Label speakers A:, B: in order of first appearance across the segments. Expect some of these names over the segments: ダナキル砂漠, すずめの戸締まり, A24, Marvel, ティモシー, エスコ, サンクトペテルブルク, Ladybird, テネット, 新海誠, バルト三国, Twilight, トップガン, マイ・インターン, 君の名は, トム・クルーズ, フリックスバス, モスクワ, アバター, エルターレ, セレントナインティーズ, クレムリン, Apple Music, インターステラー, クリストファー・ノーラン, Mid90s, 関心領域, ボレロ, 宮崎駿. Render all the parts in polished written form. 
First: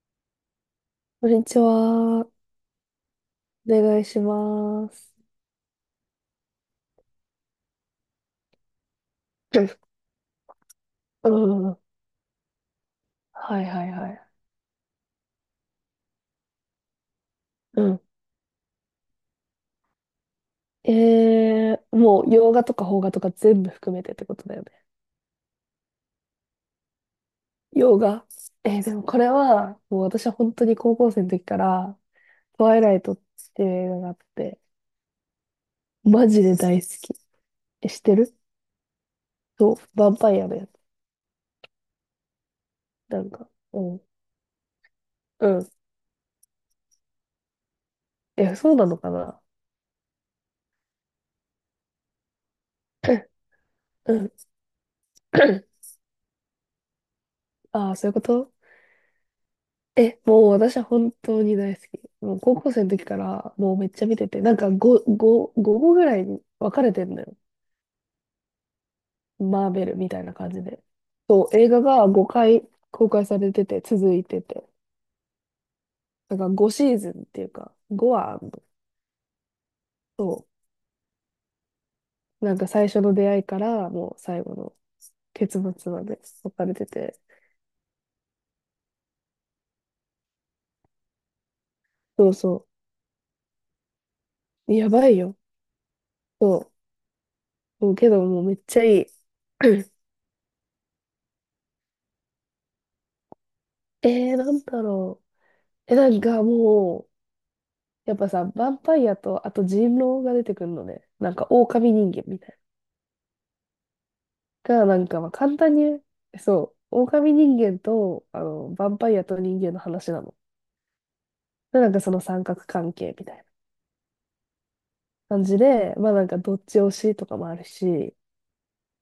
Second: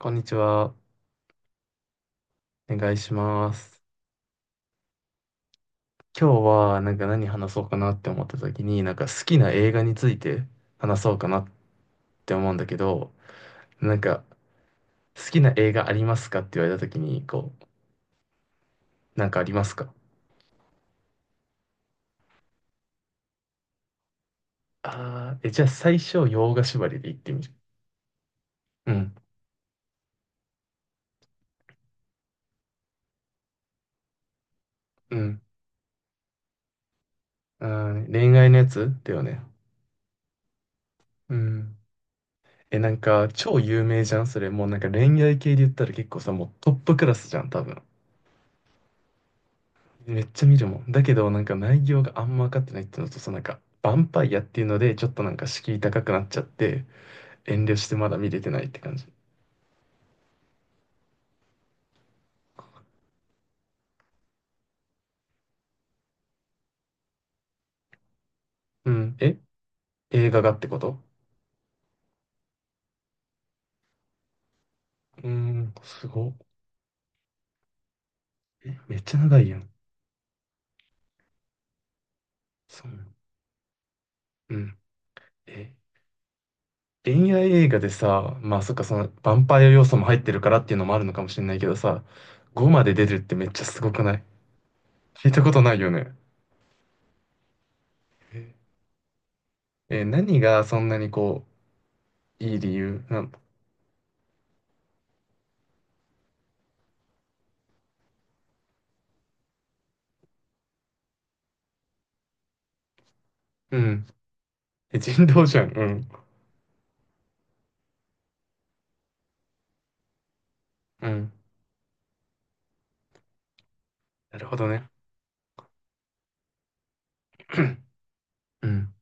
A: こんにちは。
B: こんにちは。お
A: お願いします。
B: 願いします。
A: 今日は何話そうかなって思った時に、なんか好きな
B: うん。
A: 映画について話そうか
B: う
A: なっ
B: ん
A: て思うんだけど、
B: はいはい
A: なん
B: は
A: か
B: い。
A: 好きな映画ありますかって言われた時に、
B: うん。
A: なんかありますか。
B: もう洋画とか邦画とか全部含めてってことだよね。
A: じゃあ最初、洋画縛りで言ってみる。
B: 洋画。
A: う
B: でも
A: ん、
B: これは、もう私は本当に高校生の時から、トワイライトっていう映画があって、
A: うん、
B: マジで大好き。
A: う
B: え、知っ
A: ん、
B: てる？
A: 恋愛のやつだよね。
B: そう、ヴァンパイアのやつ。
A: うん。え、なん
B: な
A: か
B: んか、
A: 超
B: う
A: 有
B: ん。
A: 名じゃんそれ。もうなんか恋愛
B: う
A: 系で言
B: ん。
A: ったら結構さ、もうトップクラスじゃん、多分。
B: え、そうなのかな？
A: めっちゃ見るもん。だけど、なんか内容があんま分かってないっていうのと、そのなんか、ヴァン
B: う
A: パ
B: ん。
A: イアっていうので、ちょっとなんか敷 居高くなっちゃって、遠慮し
B: あ
A: て
B: あ、そ
A: ま
B: ういう
A: だ
B: こ
A: 見れて
B: と？
A: ないって感じ。
B: え、もう私は本当に大好き。もう高校生の時からもうめっちゃ見てて、なんか5、5、5個ぐらいに分かれてんのよ。
A: うん。え、
B: マーベルみたい
A: 映
B: な
A: 画が
B: 感
A: っ
B: じ
A: てこ
B: で。
A: と？
B: そう、映画が5回公開されてて、続いてて。
A: うん、すごっ。
B: だから5シーズンっていうか、5はあんの、
A: え、めっちゃ長いやん。
B: そう。なんか
A: そ
B: 最
A: う
B: 初
A: なの。
B: の出会いからもう最後
A: う
B: の
A: ん。
B: 結
A: え、
B: 末まで分かれてて。
A: 恋愛映画でさ、まあそっか、その、ヴァンパイア要素も入ってるからっていうのもあるのかもしれないけどさ、
B: そうそ
A: 5まで出るってめっちゃすごくない？
B: う。やばい
A: 聞い
B: よ。
A: たことないよね。
B: そう。そうけどもうめっ
A: え、
B: ちゃいい。
A: 何がそんなにいい理由なの？
B: なんだろう。え、なんかもう、やっぱさ、ヴァンパイアと、あと人狼が出てくるのね。なんか、狼人間みたい
A: うん。
B: な。が、な
A: え、
B: んか、
A: 人
B: まあ、
A: 道
B: 簡
A: じゃん。
B: 単
A: う
B: に、
A: ん。
B: そう、狼人間と、ヴァンパイアと人間の話なの。
A: うん。
B: で、なんかその三角関係みたいな
A: なるほどね。
B: 感じで、まあなんか、どっち推しとかもあるし、
A: うん。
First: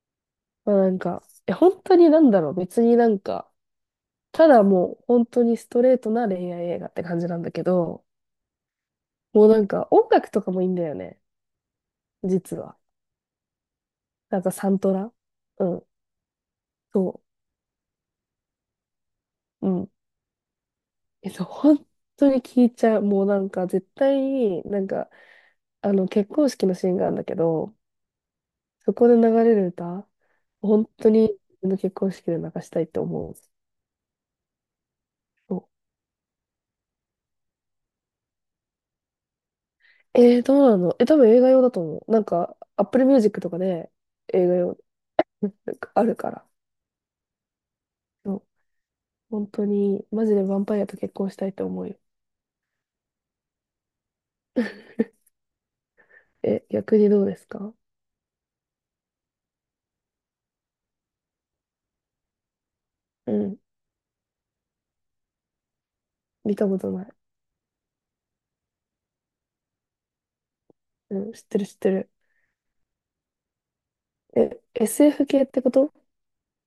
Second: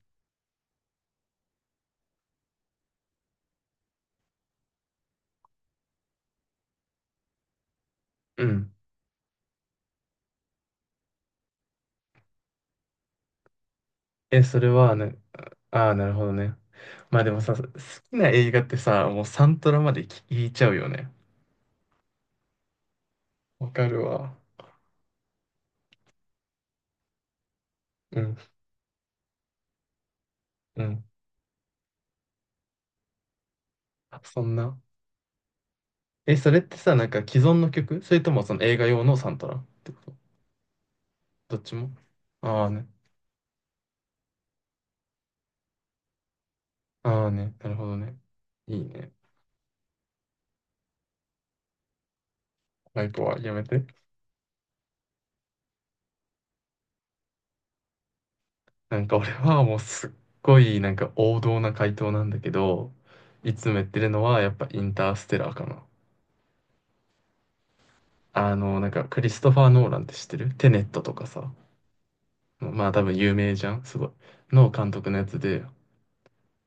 B: まあなんか、え、本当になんだろう、別になんか、ただもう、本当にストレートな恋愛映画って感じなんだけど、
A: うん。
B: もうなんか、音楽とかもいいんだよね、実は。な
A: え、
B: んか、
A: それ
B: サント
A: は
B: ラ。
A: ね、
B: うん、
A: ああ、なるほどね。ま
B: そ
A: あでもさ、好きな映画ってさ、もうサン
B: う。
A: ト
B: う
A: ラ
B: ん
A: まで聞いちゃうよね。
B: 本当に聞いちゃう。もうなんか
A: わか
B: 絶
A: る
B: 対
A: わ。
B: に、なんか、結婚式のシーンがあるんだけど、
A: うん。
B: そこで流れる歌、
A: う
B: 本
A: ん。
B: 当に自分の結婚式で流したいって思う。
A: あ、そんな。
B: そ
A: え、それってさ、なんか既存の曲それともその映画用のサントラってこと？
B: う。どうなの？え、多分映画
A: どっ
B: 用だ
A: ち
B: と
A: も？
B: 思う。なんか、
A: ああね。
B: Apple Music とかで映画用、なんかあるから。
A: ああね。なるほどね。
B: そう。
A: いいね。
B: 本当に、マジでヴァンパイアと結婚したいって思うよ。
A: ライコはやめて。
B: え、逆にどうですか？
A: なんか俺はもうすっごいなんか王道な回答なんだけど、
B: う
A: い
B: ん。
A: つも言ってるのはやっぱインターステラーかな。
B: 見たことない。
A: あの、なんか、クリストファー・ノーランって知ってる？テネットと
B: う
A: か
B: ん、知っ
A: さ。
B: てる知ってる。
A: まあ多分有名じゃんすごい。
B: え、
A: の監督のや
B: SF
A: つ
B: 系って
A: で、
B: こと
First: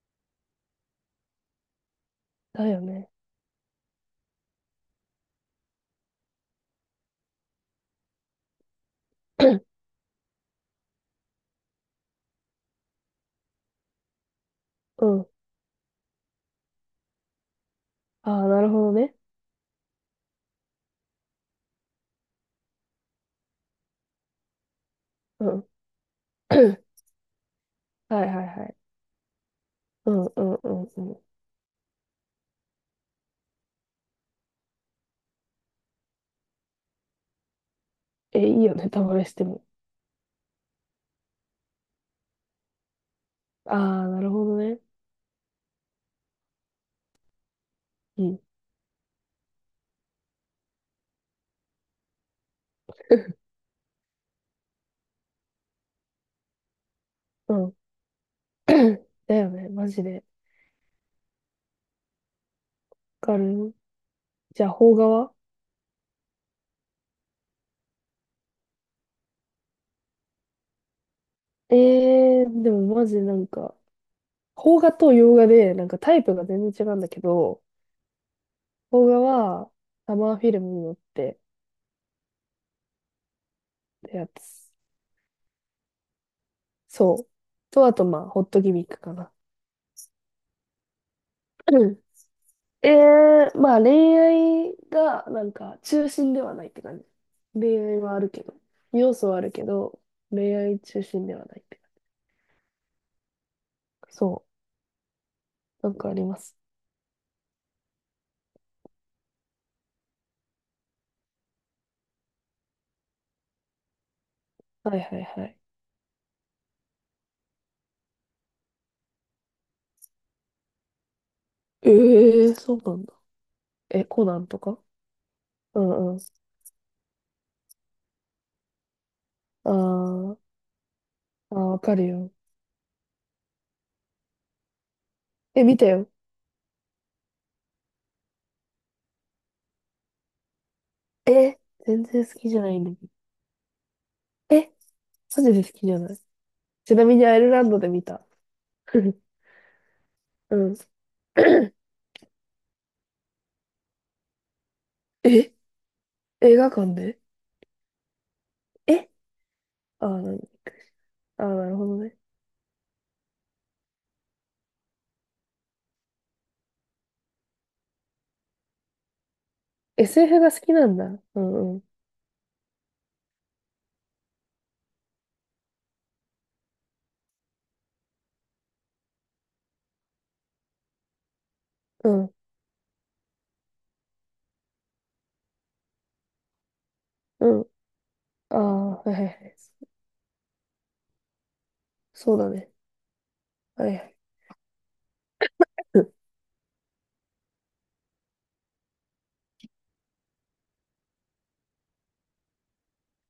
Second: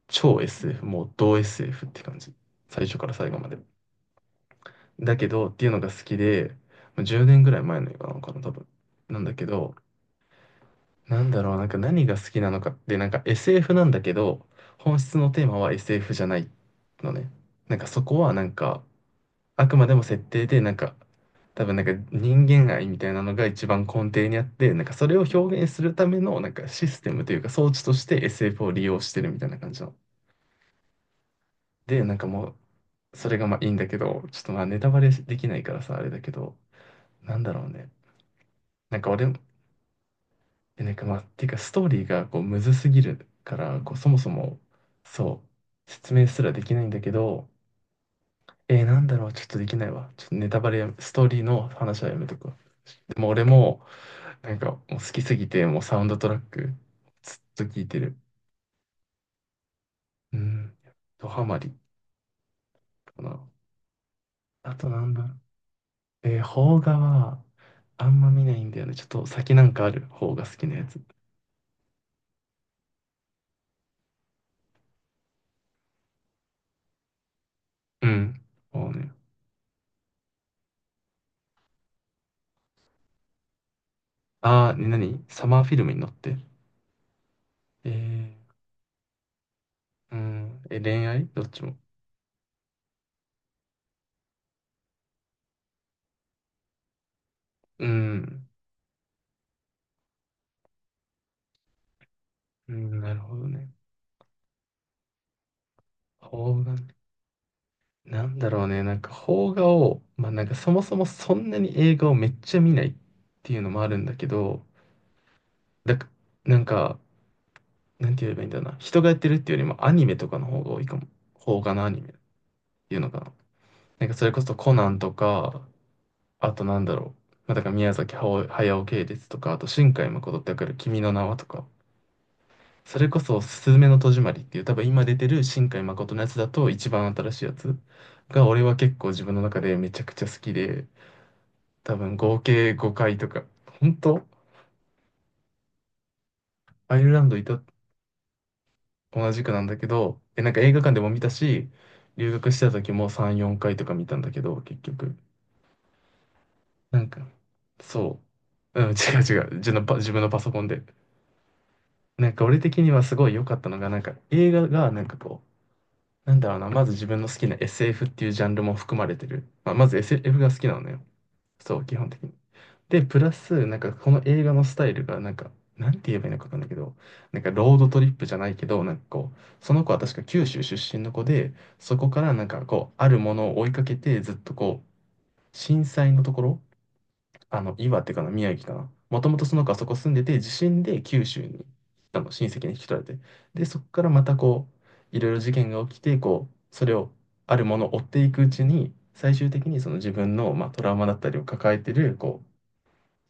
A: 超 SF、もう同 SF って感じ。
B: だよ
A: 最初か
B: ね。
A: ら最後まで。だけど、っていうのが好きで、まあ10年ぐらい前の映画なのかな、多分。なんだけど、なんだろう、なんか何が好きなのかって、なんか SF なんだけど、本
B: う
A: 質
B: ん。
A: のテーマは SF じゃないのね。なんかそこ
B: あ
A: はな
B: あ、
A: ん
B: なる
A: か、
B: ほどね。
A: あくまでも設定で、なんか、多分なんか人間愛みたいなのが一番根底にあって、なんかそれを表
B: うん。
A: 現するためのな んか
B: はい
A: システムというか装置として
B: はいは
A: SF を
B: い。
A: 利用してるみたいな感じの。
B: うんうんうんうん。
A: で、なんかもう、それがまあいいんだけど、ちょっとまあネタバレできないからさ、あれだけど、なんだろうね。
B: え、いいよね、
A: なん
B: タ
A: か
B: バレ
A: 俺、
B: しても。
A: なんかまあ、ていうかストーリーがこうむずすぎるか
B: あ
A: ら、こう
B: あ、
A: そも
B: な
A: そ
B: るほど
A: も、
B: ね。
A: そう、説明すらできないんだけど、
B: うん。
A: なんだろう、ちょっとできないわ。ちょっとネタバレや、ストーリーの話はやめとくわ。もう俺も、なんかもう好きすぎて、もうサウンドトラック、ずっ
B: う
A: と
B: ん。
A: 聴いてる。
B: だよね、マジで。
A: うん。ドハマりか
B: わか
A: な。
B: る。じゃあ、
A: あと
B: 邦
A: な
B: 画
A: んだろ
B: は？
A: う。邦画は、あんま見ないんだよね。ちょっと先なんかある方が好きなやつ。
B: えでもマジでなんか、邦画と洋画で、なんかタイプが全然違うんだけど、
A: うん。もう
B: 邦
A: ね。
B: 画は、サマーフィルムに乗ってってや
A: あ
B: つ。
A: あ、ね、何サマーフィルムに乗って。
B: そう。と、
A: え
B: あと、まあ、
A: ー、
B: ホットギミックかな。
A: うん。え、恋愛どっちも？
B: ええ、まあ恋愛がなんか中心ではないって感じ。恋
A: う
B: 愛はあるけ
A: ん。
B: ど、要素はあるけど、恋愛中心ではないって感
A: うん、なるほどね。
B: じ。そう、なんかあります。
A: 邦画ね。なんだろうね。なんか邦画を、まあなんかそもそもそんなに映画をめっちゃ見ないっていうのもあるんだけど、
B: はいはいはい。
A: だか、なんか、なんて言えばいいんだろうな。人がやってるっていうよりもアニメとかの方が多いかも。邦画のア
B: え
A: ニメっ
B: え、そう
A: て
B: な
A: いう
B: ん
A: の
B: だ。
A: かな。
B: え、
A: なんかそ
B: コ
A: れ
B: ナ
A: こ
B: ン
A: そ
B: と
A: コ
B: か？
A: ナンとか、
B: うんうん。
A: あとなんだろう。まあ、だから宮崎駿系列とか、あと
B: あ
A: 新海誠
B: ー
A: ってわかる？君の名はと
B: あー、
A: か。
B: わかるよ。
A: それこそ、すずめの戸締まりっていう、多分今出てる
B: え、
A: 新
B: 見
A: 海
B: たよ。
A: 誠のやつだと一番新しいやつが、俺は結構自分の中でめちゃくちゃ好きで、
B: え、
A: 多
B: 全
A: 分
B: 然好
A: 合
B: きじゃな
A: 計
B: いんだけ
A: 5
B: ど。
A: 回とか、本当。
B: え、マジで好きじゃない。ち
A: アイ
B: な
A: ル
B: み
A: ラ
B: に
A: ン
B: ア
A: ド
B: イ
A: い
B: ルラ
A: た？
B: ンドで見た。
A: 同じくなんだけど、え、なん
B: う
A: か映
B: ん。
A: 画館でも見たし、留学してた時も3、4回とか見たんだけど、結局。
B: え、映画館
A: なん
B: で？
A: か、そう。うん、違
B: え、
A: う違う。
B: ああ
A: 自分
B: ー、
A: の
B: な
A: パ
B: に？
A: ソコンで。
B: ああー、なるほどね。
A: なんか俺的にはすごい良かったのが、なんか映画がなんかなんだろうな、まず自分の好きな SF っていうジャンルも含まれてる。まあ、まず SF
B: SF
A: が
B: が
A: 好
B: 好
A: き
B: き
A: な
B: な
A: の
B: ん
A: よ。
B: だ。うんう
A: そ
B: ん。
A: う、基本的に。で、プラス、なんかこの映画のスタイルが、なんか、なんて言えばいいのかわかんないけど、なんかロードトリップじゃないけど、なんかこう、その子は確か九州出身の子で、そこ
B: う
A: から
B: ん。
A: なんかこう、あるものを追いかけて、ずっと震災のところ、
B: う
A: あ
B: ん。
A: の、岩手かな、宮
B: あ
A: 城か
B: あ、
A: な、
B: はいは
A: も
B: い
A: と
B: は
A: もとそ
B: い。
A: の子はそこ住んでて、地震で九州に、あの、
B: そう
A: 親
B: だ
A: 戚
B: ね。
A: に引き取られて、で、そこ
B: はいは
A: から
B: い。
A: またいろいろ事件が起きて、こう、それを、あるものを追っていくうちに、最終的にその自分の、まあ、トラウマだったりを抱えてる、こう、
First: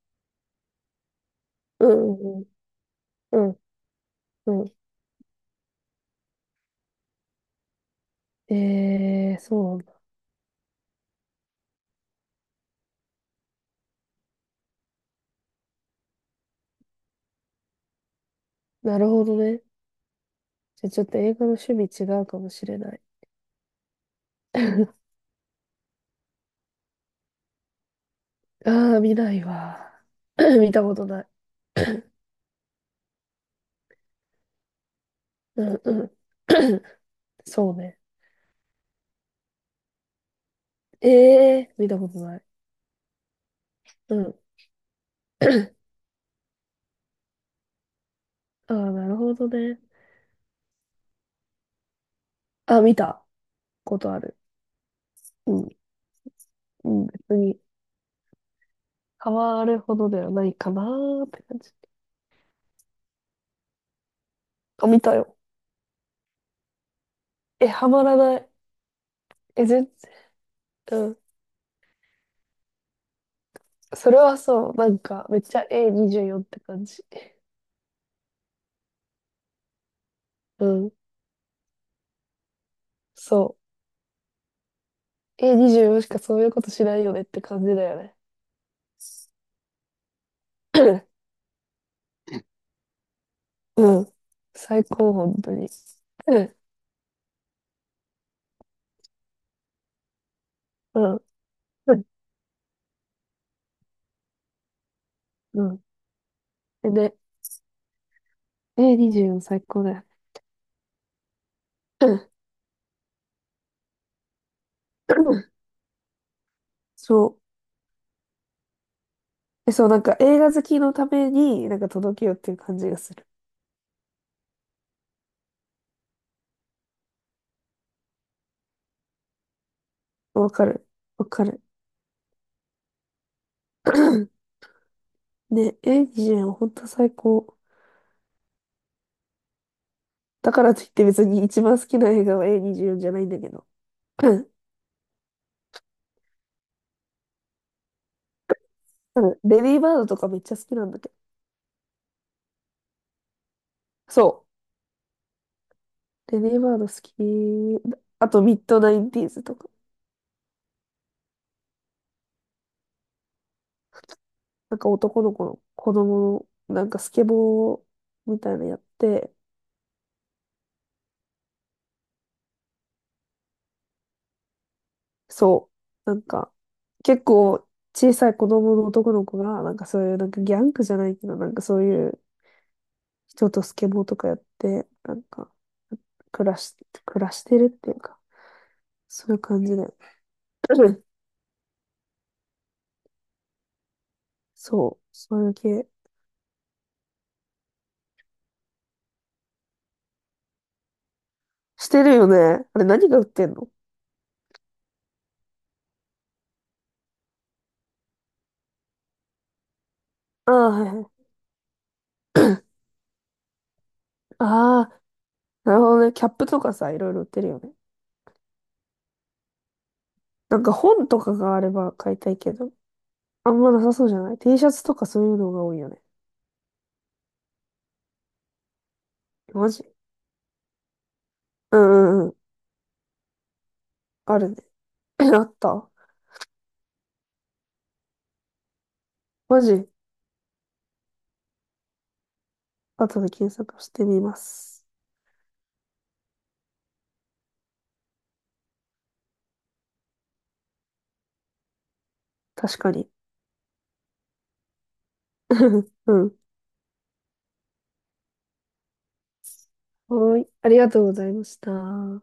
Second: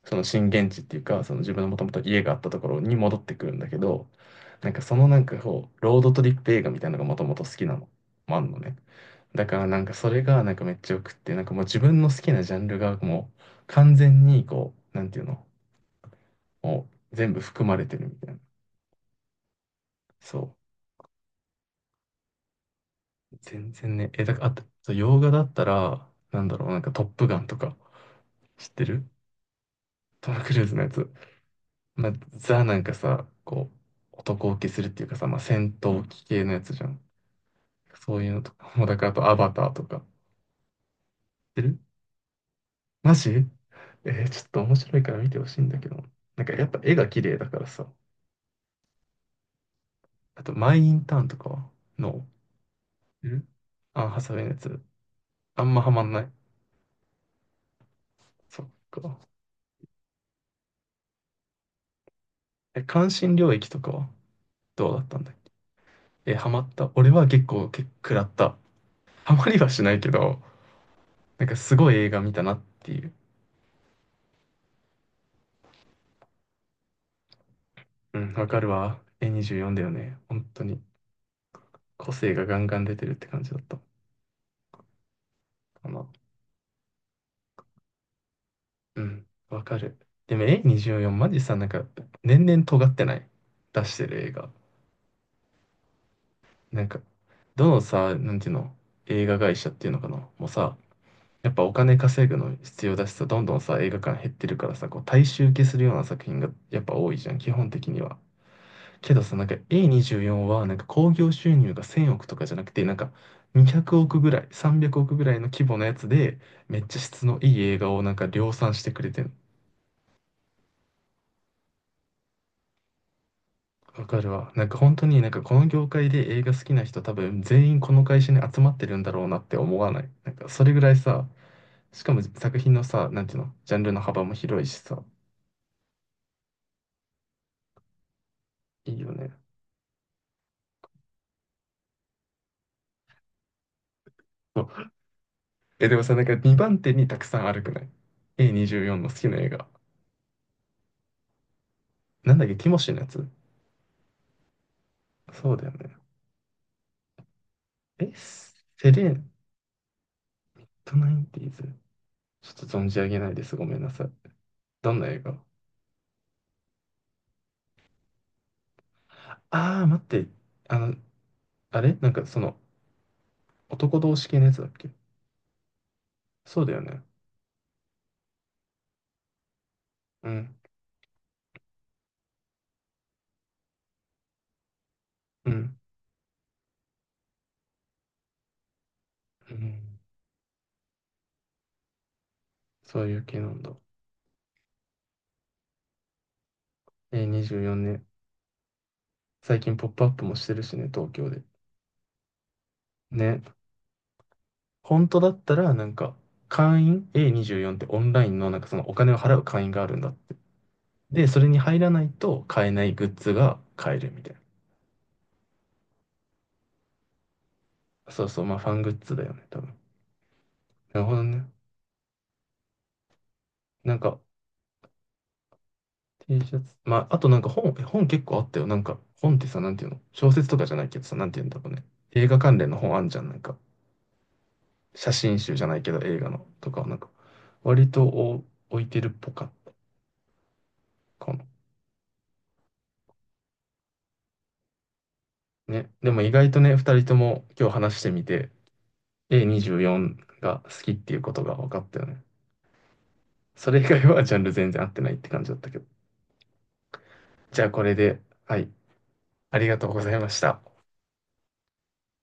A: その震源地っていうか、その自分のもと
B: う
A: もと家があ
B: んう
A: っ
B: ん
A: たところに戻って
B: う
A: くるん
B: ん。
A: だけど、
B: うん
A: なん
B: う
A: かそのこう、ロードトリップ映画みたいなのがもともと好きなのもあん
B: ん。
A: のね。だから
B: そ
A: な
B: うな
A: ん
B: ん
A: か
B: だ。
A: それがなんかめっちゃよくって、なんかもう自分の好きなジャンルがもう完全にこう、なんていうの、もう全部含まれてるみたいな。
B: なるほどね。
A: そ
B: じゃあちょっと映画の趣味違うかもしれない。
A: う。全然ね、え、だから、あと、そう洋画だったら、なんだろう、なんかトップガンとか、知って
B: ああ、
A: る？
B: 見ないわ。
A: トム・ク ルー
B: 見
A: ズの
B: た
A: や
B: こと
A: つ。
B: ない。
A: まあ、ザなんかさ、こう、男受けするっていうかさ、まあ、
B: う
A: 戦
B: んう
A: 闘
B: ん。
A: 機系のやつじゃ ん。
B: そうね。
A: そういうのとか、もうだからあとアバターとか。
B: え
A: 知って
B: え
A: る？
B: ー、見たことない。
A: マジ？
B: うん。
A: ちょっと面白いから見てほしいんだけど。なんかやっぱ絵が綺麗だからさ。
B: ああ、なるほどね。
A: あと、マイ・インターンとかはの、
B: あ、見た
A: 知ってる？
B: こ
A: あン・
B: とあ
A: ハサウ
B: る。
A: ェイのやつ。
B: う
A: あ
B: ん。
A: んまハマんない？
B: うん、別に、
A: そっか。
B: ハマるほどではないかなーって感じ。
A: え、関心領域とかは
B: あ、
A: どう
B: 見
A: だっ
B: た
A: たんだっ
B: よ。
A: け？え、ハマった？俺は結
B: え、
A: 構、結
B: ハ
A: 構
B: マ
A: 食
B: ら
A: らっ
B: ない。
A: た。ハマり
B: え、全
A: はし
B: 然、
A: ないけど、
B: うん。
A: なんかすごい映画見たなっていう。
B: それはそう、なんか、めっちゃ A24 って感じ。
A: うん、わかるわ。A24 だよね。本当
B: う
A: に。
B: ん、
A: 個性がガンガン出てるって感じだ
B: そ
A: った
B: う。
A: か
B: A24
A: な。
B: しかそういうことしないよねって感じだよね。
A: うん、わかる。でも A24 マジさ、なんか、年々尖ってない？出し
B: う
A: て
B: ん。
A: る映画。
B: 最高、本当に。うん、
A: なんか、どのさ、なんていうの、映画会社っていうのかなもうさ、
B: うん、
A: やっぱお
B: う
A: 金
B: ん。
A: 稼ぐの必要だしさ、どんどんさ、映画館減ってるからさ、こう大衆受けす
B: う
A: るような作品がやっ
B: ん、
A: ぱ多
B: で、
A: いじゃん、基本的には。けどさ、
B: A24
A: なんか
B: 最高だよ。
A: A24 はなんか興行収入が1000億 とかじゃなくて、なんか200億ぐらい、300億
B: う
A: ぐらいの
B: ん、
A: 規模のやつで、めっちゃ質
B: そ
A: のいい映画をなんか量産してくれてる。
B: う。え、そう、なんか映画好きのために、なんか届けようっていう感じがする。
A: わかるわ。なんか本当になんかこの業界で映画好きな人多分全員この会社に集まってるんだろうなって思わない？なんか
B: わ
A: そ
B: か
A: れぐ
B: る。
A: らいさ、
B: わかる。
A: しかも作品のさ、なんていうの、ジャンルの幅も広いしさ、
B: ね、A24 本当最高。
A: いいよね。
B: だからといって別に一番好きな映画は A24 じゅうよんじゃないんだけど。
A: そ う。え、でもさ、なんか2番手にたくさんあるくない？ A24 の好
B: 多
A: きな
B: 分
A: 映
B: レ
A: 画。
B: ディーバードとかめっちゃ好きなんだけど。
A: なんだっけ、ティモシーのやつ？
B: そ
A: そうだよね。
B: う。レディーバード好き。
A: え、
B: あと、ミッド
A: セ
B: ナイ
A: レ
B: ンティー
A: ン
B: ズとか。
A: トナインティーズ。ちょっと存じ上げないです。ごめんなさい。
B: なんか
A: どんな映
B: 男
A: 画？
B: の子の子供の、なんかスケボーみたいなのやって、
A: ああー、待って。あの、あれなんかその、男同士系のやつだっけ？
B: そう。なんか、
A: そうだよね。
B: 結構小さい子供の男の子が、なんかそういう、な
A: う
B: んかギ
A: ん、
B: ャングじゃないけど、なんかそういう人とスケボーとかやって、なん
A: う
B: か、
A: ん、
B: 暮らし、暮らしてるっていうか、そういう
A: う
B: 感じで。
A: ん。そういう系なんだ。
B: そう。そういう系。
A: 24年。最近ポップアップもしてるしね、東京で。
B: してるよね。あれ何が売っ
A: ね。
B: てんの？
A: 本当だったら、なんか、会員 A24 ってオンラインの、なんかそのお金を払う会員があるんだって。
B: ああー、はいはい。
A: で、それに入らないと買えないグッズが買えるみたい
B: ああ、なるほどね。キャップとかさ、いろいろ売ってるよね。
A: な。そうそう、まあファングッズだよね、多分。
B: なんか
A: なる
B: 本
A: ほ
B: と
A: ど
B: か
A: ね。
B: があれば買いたいけど、あんまなさ
A: なん
B: そうじ
A: か、
B: ゃない？ T シャツとかそういうのが多いよね。
A: T シャツ。まあ、あとなんか本、え本結構あったよ。なんか、本ってさ、な
B: マ
A: んて
B: ジ？
A: いうの小説とかじゃないけどさ、なんていうんだろう
B: う
A: ね。
B: んう
A: 映
B: んうん。
A: 画関連の本あんじゃん。なんか、
B: あるね。
A: 写 真
B: あっ
A: 集じゃない
B: た？
A: けど映画のとかなんか、割とお置いてるっぽか
B: マ
A: っ
B: ジ、
A: たかも
B: 後で検索してみます。
A: ね。でも意外とね、二人とも今日話してみて、A24 が好きっていうことが分かったよね。
B: 確かに。
A: それ以外はジャンル全然合ってないって感じだったけど。
B: うん。
A: じゃあこれで、はい。ありがとうございま
B: は
A: し
B: ーい。
A: た。
B: ありがとうございました。